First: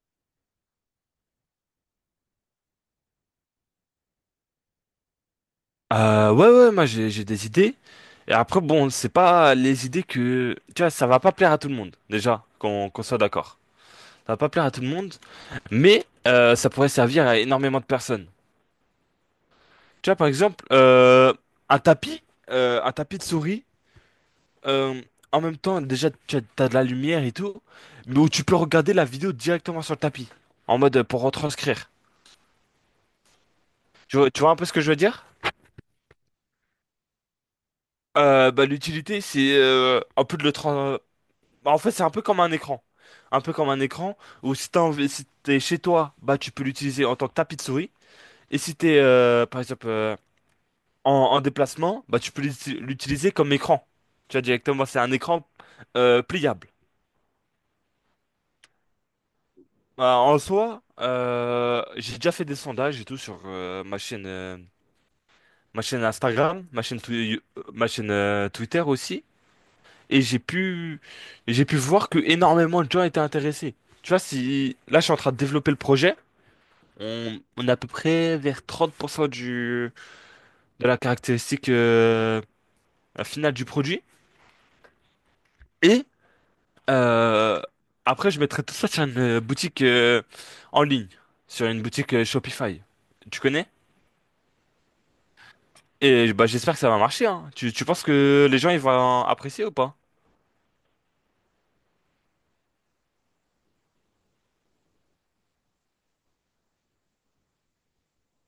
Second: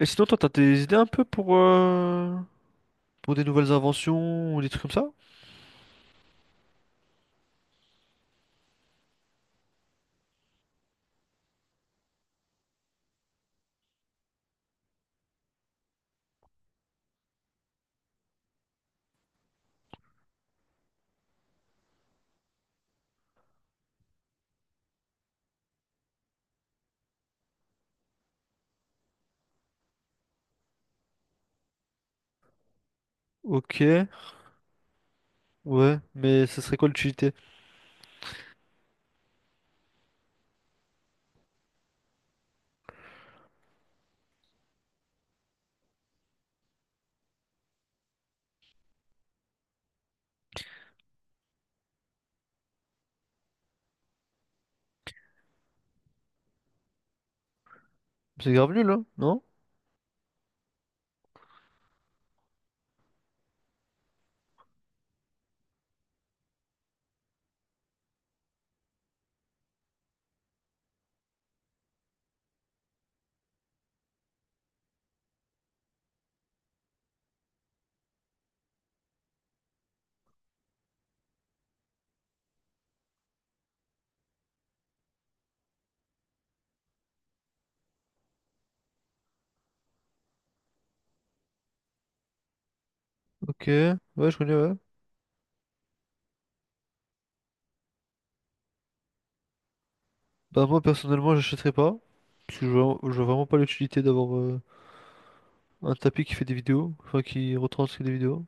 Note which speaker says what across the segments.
Speaker 1: Et sinon, toi, t'as des idées un peu pour des nouvelles inventions ou des trucs comme ça?
Speaker 2: Ouais, ouais, moi j'ai des idées. Et après, bon, c'est pas les idées que. Tu vois, ça va pas plaire à tout le monde, déjà, qu'on soit d'accord. Ça va pas plaire à tout le monde, mais ça pourrait servir à énormément de personnes. Tu vois, par exemple, un tapis, un tapis de souris, euh, en même temps, déjà, t'as de la lumière et tout, mais où tu peux regarder la vidéo directement sur le tapis, en mode pour retranscrire.
Speaker 1: Ok,
Speaker 2: Tu vois un peu ce que je veux dire?
Speaker 1: ouais, mais ça serait quoi l'utilité?
Speaker 2: Bah, l'utilité, c'est un peu de le transcrire. Bah, en fait, c'est un peu comme un écran. Un peu comme un écran où si t'es chez toi, bah tu peux l'utiliser en tant que tapis de souris. Et si t'es par exemple en déplacement, bah tu peux l'utiliser comme écran. Tu vois directement, c'est un écran pliable.
Speaker 1: C'est grave nul, hein? Non?
Speaker 2: Bah, en soi, j'ai déjà fait des sondages et tout sur ma chaîne Instagram, ma chaîne, ma chaîne Twitter aussi. Et j'ai pu voir que énormément de gens étaient intéressés. Tu vois, si là je suis en train de développer le projet. On est à peu près vers 30% du, de la caractéristique finale du produit. Et euh, après, je mettrai tout ça sur une boutique en ligne, sur une boutique Shopify. Tu
Speaker 1: Ok,
Speaker 2: connais?
Speaker 1: ouais, je connais, ouais.
Speaker 2: Et bah, j'espère que ça va marcher, hein. Tu penses que les gens ils vont apprécier ou pas?
Speaker 1: Bah, moi, personnellement, j'achèterais pas. Parce que je vois vraiment pas l'utilité d'avoir un tapis qui fait des vidéos, enfin, qui retranscrit des vidéos.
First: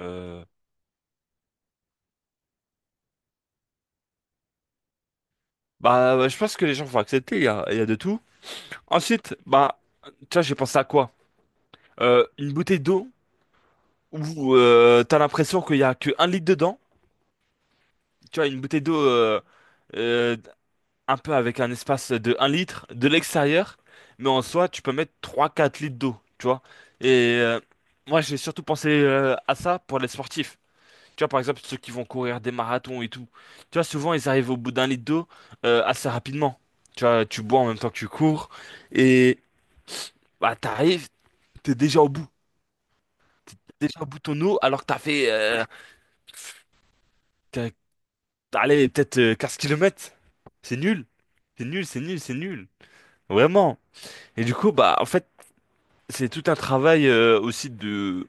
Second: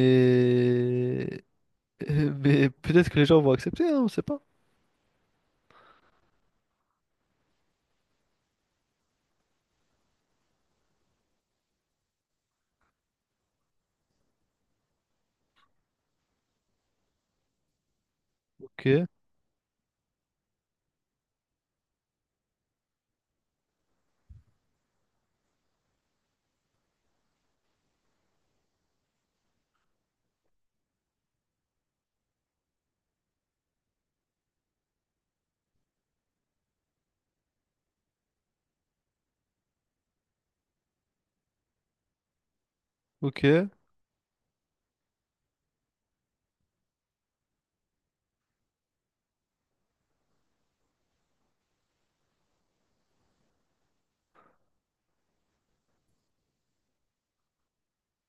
Speaker 2: Euh,
Speaker 1: Mais peut-être que les gens vont accepter, hein, on sait pas.
Speaker 2: bah, ouais, je pense que les gens vont accepter. Il y a de tout. Ensuite, bah, tu vois, j'ai pensé à quoi? Une bouteille d'eau où t'as l'impression qu'il y a que un litre dedans. Tu vois, une bouteille d'eau
Speaker 1: Ok,
Speaker 2: euh, un peu avec un espace de un litre de l'extérieur, mais en soi, tu peux mettre trois quatre litres d'eau, tu vois. Et moi, j'ai surtout pensé à ça pour les sportifs. Tu vois, par exemple, ceux qui vont courir des marathons et tout. Tu vois, souvent, ils arrivent au bout d'un litre d'eau assez rapidement. Tu vois, tu bois en même temps que tu cours, et bah, t'arrives, t'es déjà au bout. T'es
Speaker 1: ok.
Speaker 2: déjà au bout de ton eau, alors que t'as fait, t'as- t'as allé peut-être 15 km. C'est nul. C'est nul, c'est nul, c'est nul. Vraiment. Et du coup, bah, en fait, c'est tout un travail aussi de,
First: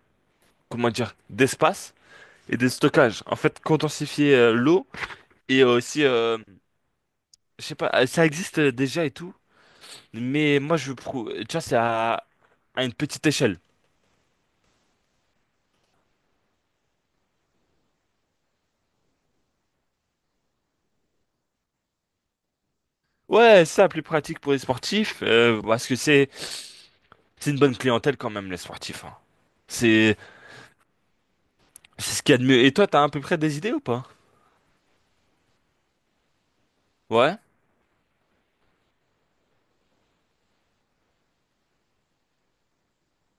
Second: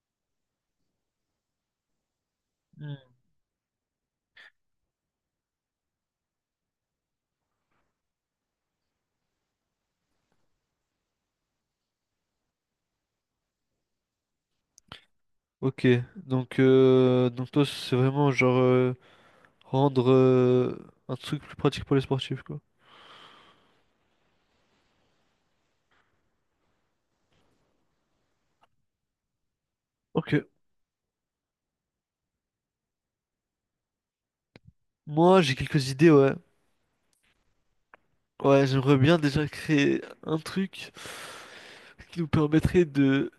Speaker 2: comment dire, d'espace et de
Speaker 1: Hmm.
Speaker 2: stockage. En fait, condensifier l'eau et aussi, je sais pas, ça existe déjà et tout, mais moi, je prouve, tu vois, c'est à une petite échelle.
Speaker 1: Ok, donc toi, c'est vraiment genre. Rendre un truc plus pratique pour les sportifs, quoi.
Speaker 2: Ouais, c'est ça, plus pratique pour les sportifs, parce que c'est, une bonne clientèle quand même, les sportifs, hein. C'est,
Speaker 1: Ok.
Speaker 2: c'est ce qu'il y a de mieux. Et toi, t'as à peu près des idées ou pas?
Speaker 1: Moi, j'ai quelques idées, ouais.
Speaker 2: Ouais.
Speaker 1: Ouais, j'aimerais bien déjà créer un truc qui nous permettrait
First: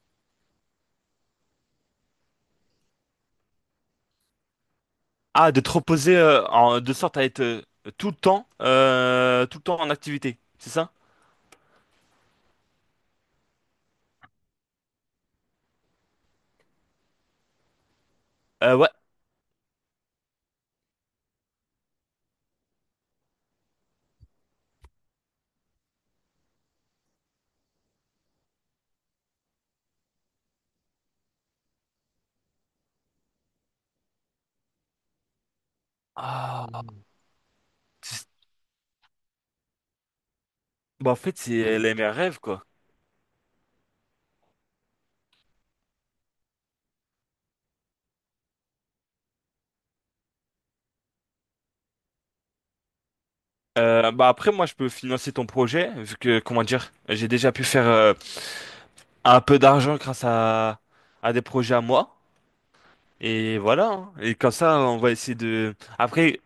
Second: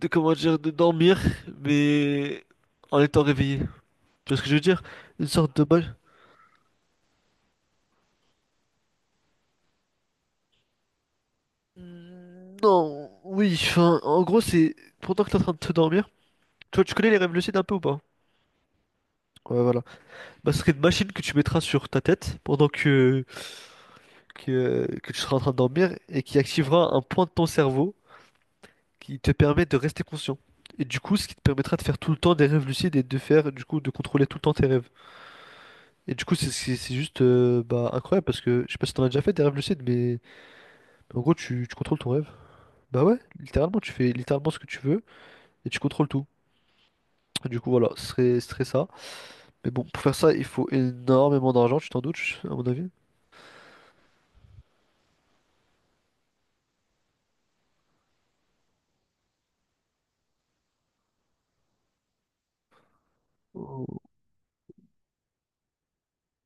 Speaker 1: de comment dire, de dormir, mais en étant réveillé. Tu vois ce que je veux dire? Une
Speaker 2: Ah,
Speaker 1: sorte de
Speaker 2: d'être
Speaker 1: balle.
Speaker 2: reposé de sorte à être tout le temps en activité, c'est ça?
Speaker 1: Non, oui, enfin, en gros, c'est pendant que t'es en train de te dormir. Tu vois, tu connais les rêves lucides un peu ou pas?
Speaker 2: Ouais.
Speaker 1: Ouais, voilà. Bah, ce serait une machine que tu mettras sur ta tête pendant que tu seras en train de dormir et qui activera un point de ton cerveau qui te permet de rester conscient. Et du coup, ce qui te permettra de faire tout le temps des rêves lucides et de faire, du coup, de contrôler tout le temps tes rêves. Et du coup,
Speaker 2: Ah,
Speaker 1: c'est juste bah, incroyable
Speaker 2: c'est-
Speaker 1: parce que je sais pas si t'en as déjà fait des rêves lucides, mais
Speaker 2: bah, en
Speaker 1: en gros,
Speaker 2: fait, c'est
Speaker 1: tu
Speaker 2: les
Speaker 1: contrôles
Speaker 2: mes
Speaker 1: ton rêve.
Speaker 2: rêves, quoi.
Speaker 1: Bah ouais, littéralement, tu fais littéralement ce que tu veux et tu contrôles tout. Et du coup, voilà, ce serait ça. Mais bon, pour faire ça, il faut énormément d'argent, tu t'en doutes, à mon avis.
Speaker 2: Bah après, moi, je peux financer ton projet, vu que, comment dire, j'ai déjà pu faire un peu d'argent grâce à des projets à moi. Et
Speaker 1: Oh.
Speaker 2: voilà, hein. Et comme ça, on va essayer de. Après,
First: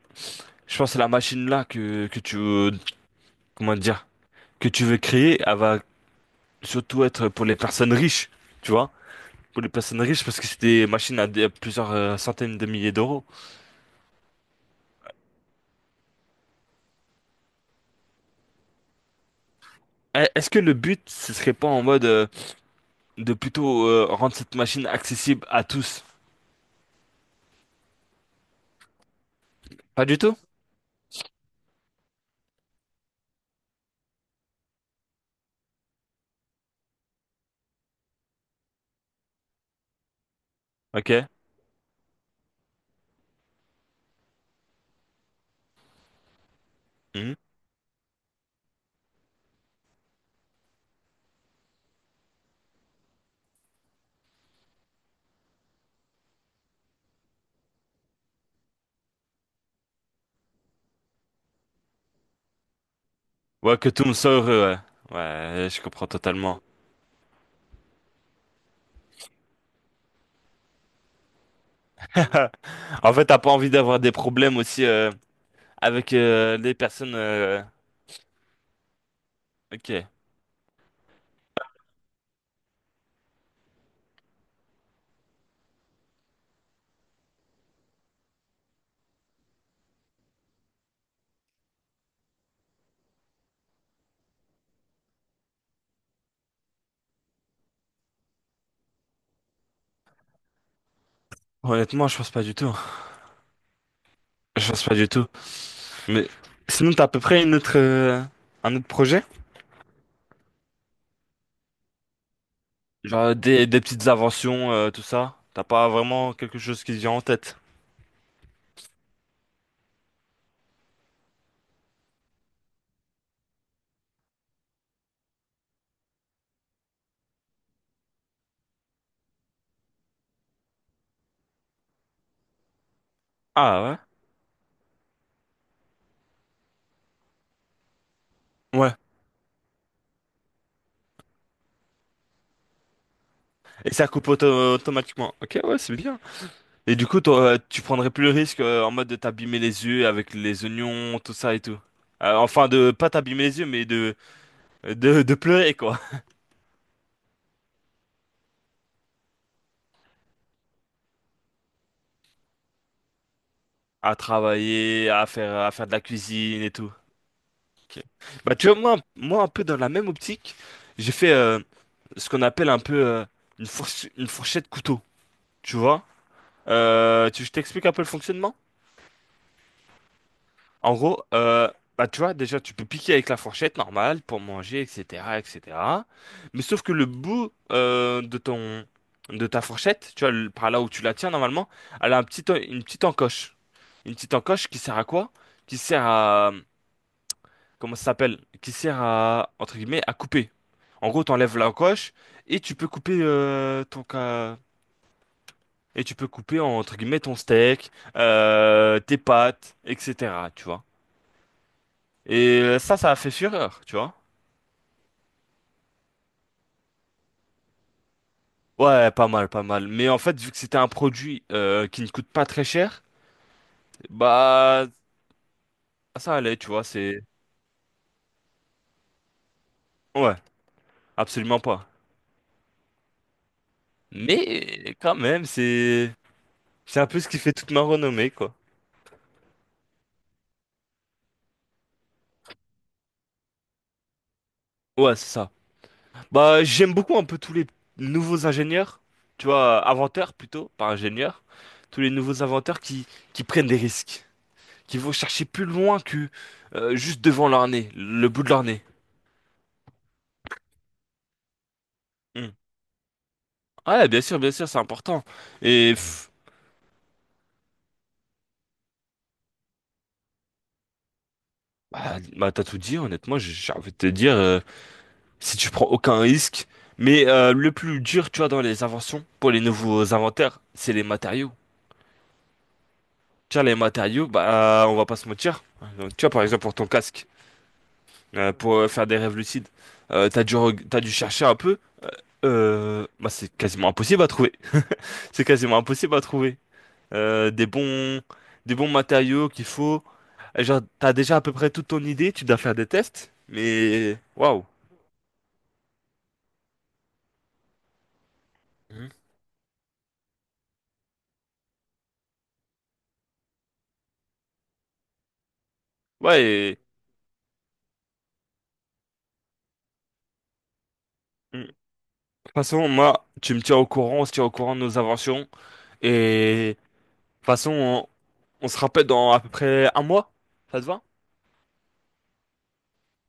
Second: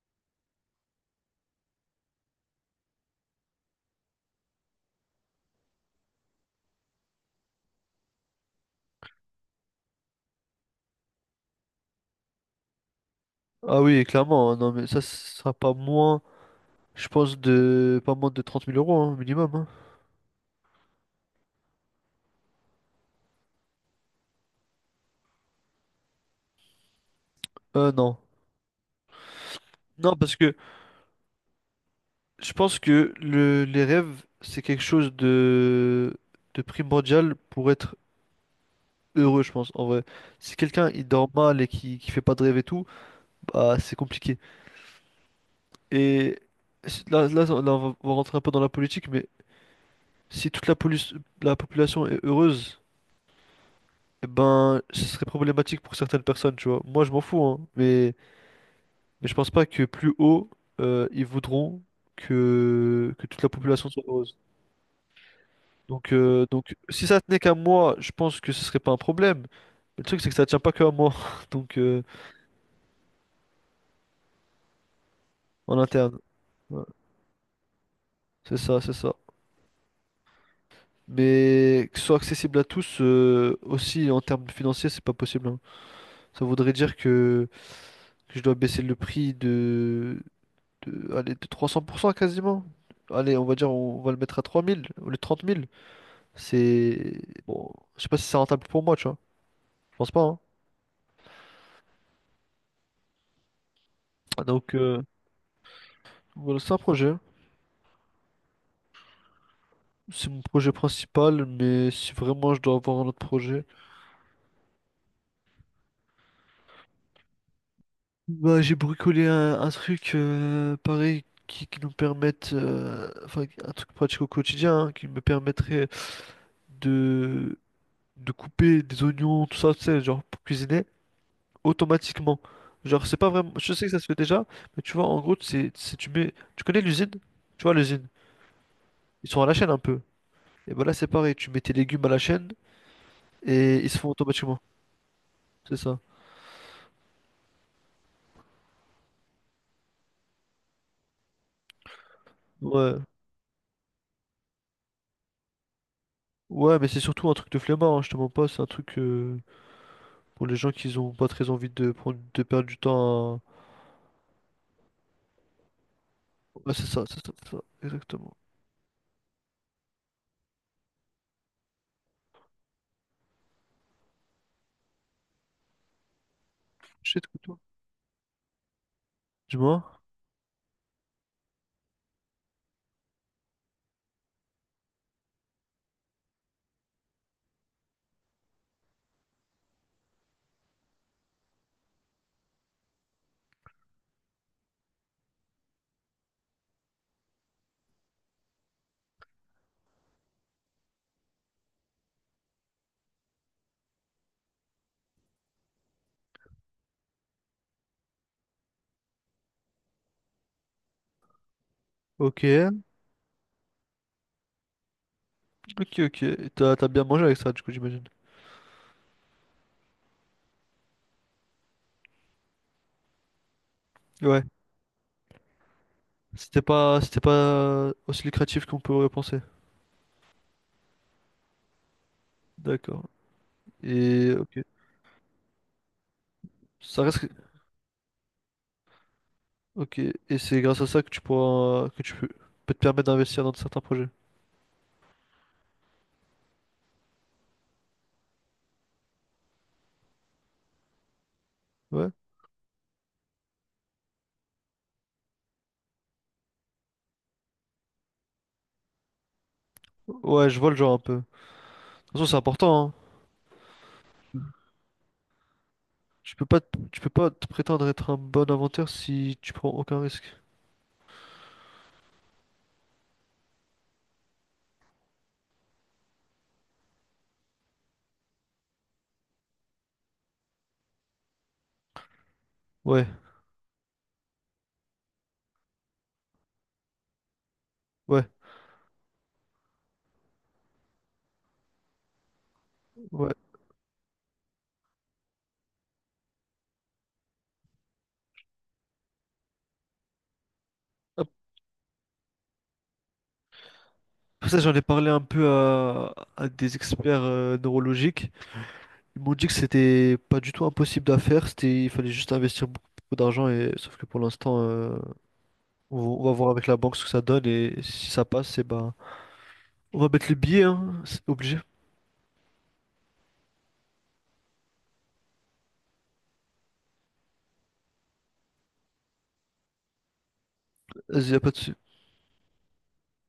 Speaker 2: je pense que la machine là que tu veux, comment dire, que tu veux créer, elle va surtout être pour les personnes riches, tu vois? Pour les personnes riches parce que c'est des machines à plusieurs centaines de milliers d'euros.
Speaker 1: Ah oui, clairement, hein. Non, mais ça, ce sera pas moins, je pense, de pas moins de 30 000 € hein, minimum. Hein.
Speaker 2: Est-ce que le but, ce serait pas en mode de plutôt rendre cette machine accessible à tous?
Speaker 1: Non.
Speaker 2: Pas
Speaker 1: Non,
Speaker 2: du
Speaker 1: parce
Speaker 2: tout.
Speaker 1: que. Je pense que les rêves, c'est quelque chose de primordial pour être heureux, je pense, en vrai. Si quelqu'un, il
Speaker 2: Ok.
Speaker 1: dort mal et qui fait pas de rêve et tout, bah, c'est compliqué. Et
Speaker 2: Mhm.
Speaker 1: là, on va rentrer un peu dans la politique, mais si la population est heureuse, eh ben, ce serait problématique pour certaines personnes, tu vois. Moi, je m'en fous, hein, mais je pense pas que plus haut, ils voudront que toute la
Speaker 2: Ouais,
Speaker 1: population
Speaker 2: que
Speaker 1: soit
Speaker 2: tout le monde soit
Speaker 1: heureuse.
Speaker 2: heureux, ouais. Ouais, je comprends totalement.
Speaker 1: Donc, si ça tenait qu'à moi, je pense que ce serait pas un problème. Mais le truc, c'est que ça tient pas que à moi. Donc,
Speaker 2: En fait, t'as pas envie d'avoir des problèmes aussi
Speaker 1: en interne.
Speaker 2: avec les
Speaker 1: Ouais,
Speaker 2: personnes,
Speaker 1: c'est ça, c'est ça.
Speaker 2: ok.
Speaker 1: Mais que ce soit accessible à tous, aussi en termes financiers, c'est pas possible, hein. Ça voudrait dire que je dois baisser le prix de, allez, de 300% quasiment. Allez, on va dire, on va le mettre à 3000 ou les 30 000. C'est. Bon, je sais pas si c'est rentable pour moi, tu vois. Je pense pas, hein.
Speaker 2: Honnêtement, je pense pas du tout. Je
Speaker 1: Donc,
Speaker 2: pense pas du tout. Mais
Speaker 1: voilà, c'est un
Speaker 2: sinon, t'as à
Speaker 1: projet.
Speaker 2: peu près une autre, un autre projet?
Speaker 1: C'est mon projet principal, mais si vraiment je dois avoir un autre
Speaker 2: Genre
Speaker 1: projet,
Speaker 2: des petites inventions, tout ça. T'as pas vraiment quelque chose qui te vient en tête.
Speaker 1: bah j'ai bricolé un truc pareil qui nous permette, enfin un truc pratique au quotidien, hein, qui me permettrait de, de couper des oignons, tout ça, tu sais, genre pour cuisiner automatiquement. Genre c'est pas vraiment, je sais que ça
Speaker 2: Ah
Speaker 1: se fait déjà, mais tu vois en gros c'est tu mets, tu connais l'usine? Tu vois l'usine?
Speaker 2: ouais? Ouais.
Speaker 1: Ils sont à la chaîne un peu. Et bah là c'est pareil, tu mets tes légumes à la chaîne et ils
Speaker 2: Et
Speaker 1: se
Speaker 2: ça
Speaker 1: font
Speaker 2: coupe
Speaker 1: automatiquement,
Speaker 2: automatiquement. Ok,
Speaker 1: c'est
Speaker 2: ouais, c'est
Speaker 1: ça.
Speaker 2: bien. Et du coup, toi, tu prendrais plus le risque en mode de t'abîmer les yeux avec les oignons, tout ça et tout. Enfin, de
Speaker 1: Ouais.
Speaker 2: pas t'abîmer les yeux, mais de pleurer, quoi.
Speaker 1: Ouais, mais c'est surtout un truc de flemmard, hein, je te mens pas, c'est un truc pour les gens qui ont pas très envie de prendre de perdre du temps
Speaker 2: À travailler, à faire de la
Speaker 1: à...
Speaker 2: cuisine et
Speaker 1: Ouais, c'est
Speaker 2: tout.
Speaker 1: ça, c'est ça, c'est ça,
Speaker 2: Ok.
Speaker 1: exactement.
Speaker 2: Bah, tu vois, moi, un peu dans la même optique, j'ai fait ce qu'on appelle un peu une fourchette couteau, tu vois?
Speaker 1: Shit,
Speaker 2: Euh,
Speaker 1: que
Speaker 2: tu, je
Speaker 1: toi.
Speaker 2: t'explique un peu le fonctionnement.
Speaker 1: Dis-moi.
Speaker 2: En gros, bah, tu vois, déjà, tu peux piquer avec la fourchette normale pour manger, etc., etc. Mais sauf que le bout de ton, de ta fourchette, tu vois, par là où tu la tiens normalement, elle a une petite encoche. Une petite encoche qui sert à quoi? Qui sert à, comment ça s'appelle? Qui sert à, entre guillemets, à couper. En gros, t'enlèves l'encoche et tu peux couper ton, ca- et tu peux couper en, entre guillemets ton steak, tes pâtes, etc. Tu vois.
Speaker 1: Ok,
Speaker 2: Et ça a fait fureur, tu vois.
Speaker 1: ok, ok. Et t'as bien mangé avec ça, du coup, j'imagine.
Speaker 2: Ouais, pas mal, pas mal. Mais en fait, vu que c'était un produit qui ne coûte pas très cher,
Speaker 1: Ouais.
Speaker 2: bah ça allait, tu vois.
Speaker 1: C'était
Speaker 2: C'est
Speaker 1: pas aussi lucratif qu'on pourrait penser.
Speaker 2: Ouais, absolument pas.
Speaker 1: D'accord. Et ok.
Speaker 2: Mais quand même, c'est
Speaker 1: Ça
Speaker 2: un peu
Speaker 1: reste.
Speaker 2: ce qui fait toute ma renommée, quoi.
Speaker 1: Ok. Et c'est grâce à ça que tu pourras, peut te permettre d'investir dans certains projets.
Speaker 2: Ouais, c'est ça. Bah j'aime beaucoup un peu tous les nouveaux ingénieurs, tu vois, inventeurs plutôt, pas ingénieurs, tous les
Speaker 1: Ouais.
Speaker 2: nouveaux inventeurs qui prennent des risques. Qui vont chercher plus loin que juste devant leur nez, le bout de leur nez.
Speaker 1: Ouais, je vois le genre un peu. De toute façon, c'est
Speaker 2: Hmm.
Speaker 1: important, hein.
Speaker 2: Ouais, bien sûr, c'est important. Et pff,
Speaker 1: Tu peux pas, tu peux pas te prétendre être un bon inventeur si tu prends aucun risque.
Speaker 2: bah, t'as tout dit, honnêtement, j'ai envie de te dire, si tu prends aucun risque. Mais le plus dur, tu vois, dans les inventions, pour les nouveaux inventaires, c'est les matériaux.
Speaker 1: Ouais,
Speaker 2: Tu vois, les matériaux, bah, on va pas se mentir. Donc, tu vois, par exemple, pour ton casque,
Speaker 1: ouais,
Speaker 2: pour faire des rêves lucides, t'as dû chercher un peu. Bah,
Speaker 1: ouais.
Speaker 2: c'est quasiment impossible à trouver. C'est quasiment impossible à trouver, euh, des bons, des bons matériaux qu'il faut. Et genre, t'as
Speaker 1: Hop.
Speaker 2: déjà à peu près toute ton idée, tu dois faire des tests, mais
Speaker 1: Ça,
Speaker 2: waouh.
Speaker 1: j'en ai parlé un peu à des experts neurologiques.
Speaker 2: Mhm.
Speaker 1: Ils m'ont dit que c'était pas du tout impossible à faire. C'était, il fallait juste investir beaucoup, beaucoup d'argent. Et sauf que pour l'instant, on va
Speaker 2: Ouais,
Speaker 1: voir avec la banque ce que ça donne et si ça passe, c'est bah, on va mettre le billets, hein. C'est obligé.
Speaker 2: mm. De toute façon, moi, tu me tiens au courant, on se tient au courant de nos inventions, et de toute façon, on se rappelle dans à peu près un mois, ça te va?
Speaker 1: Vas-y, y a pas de sou-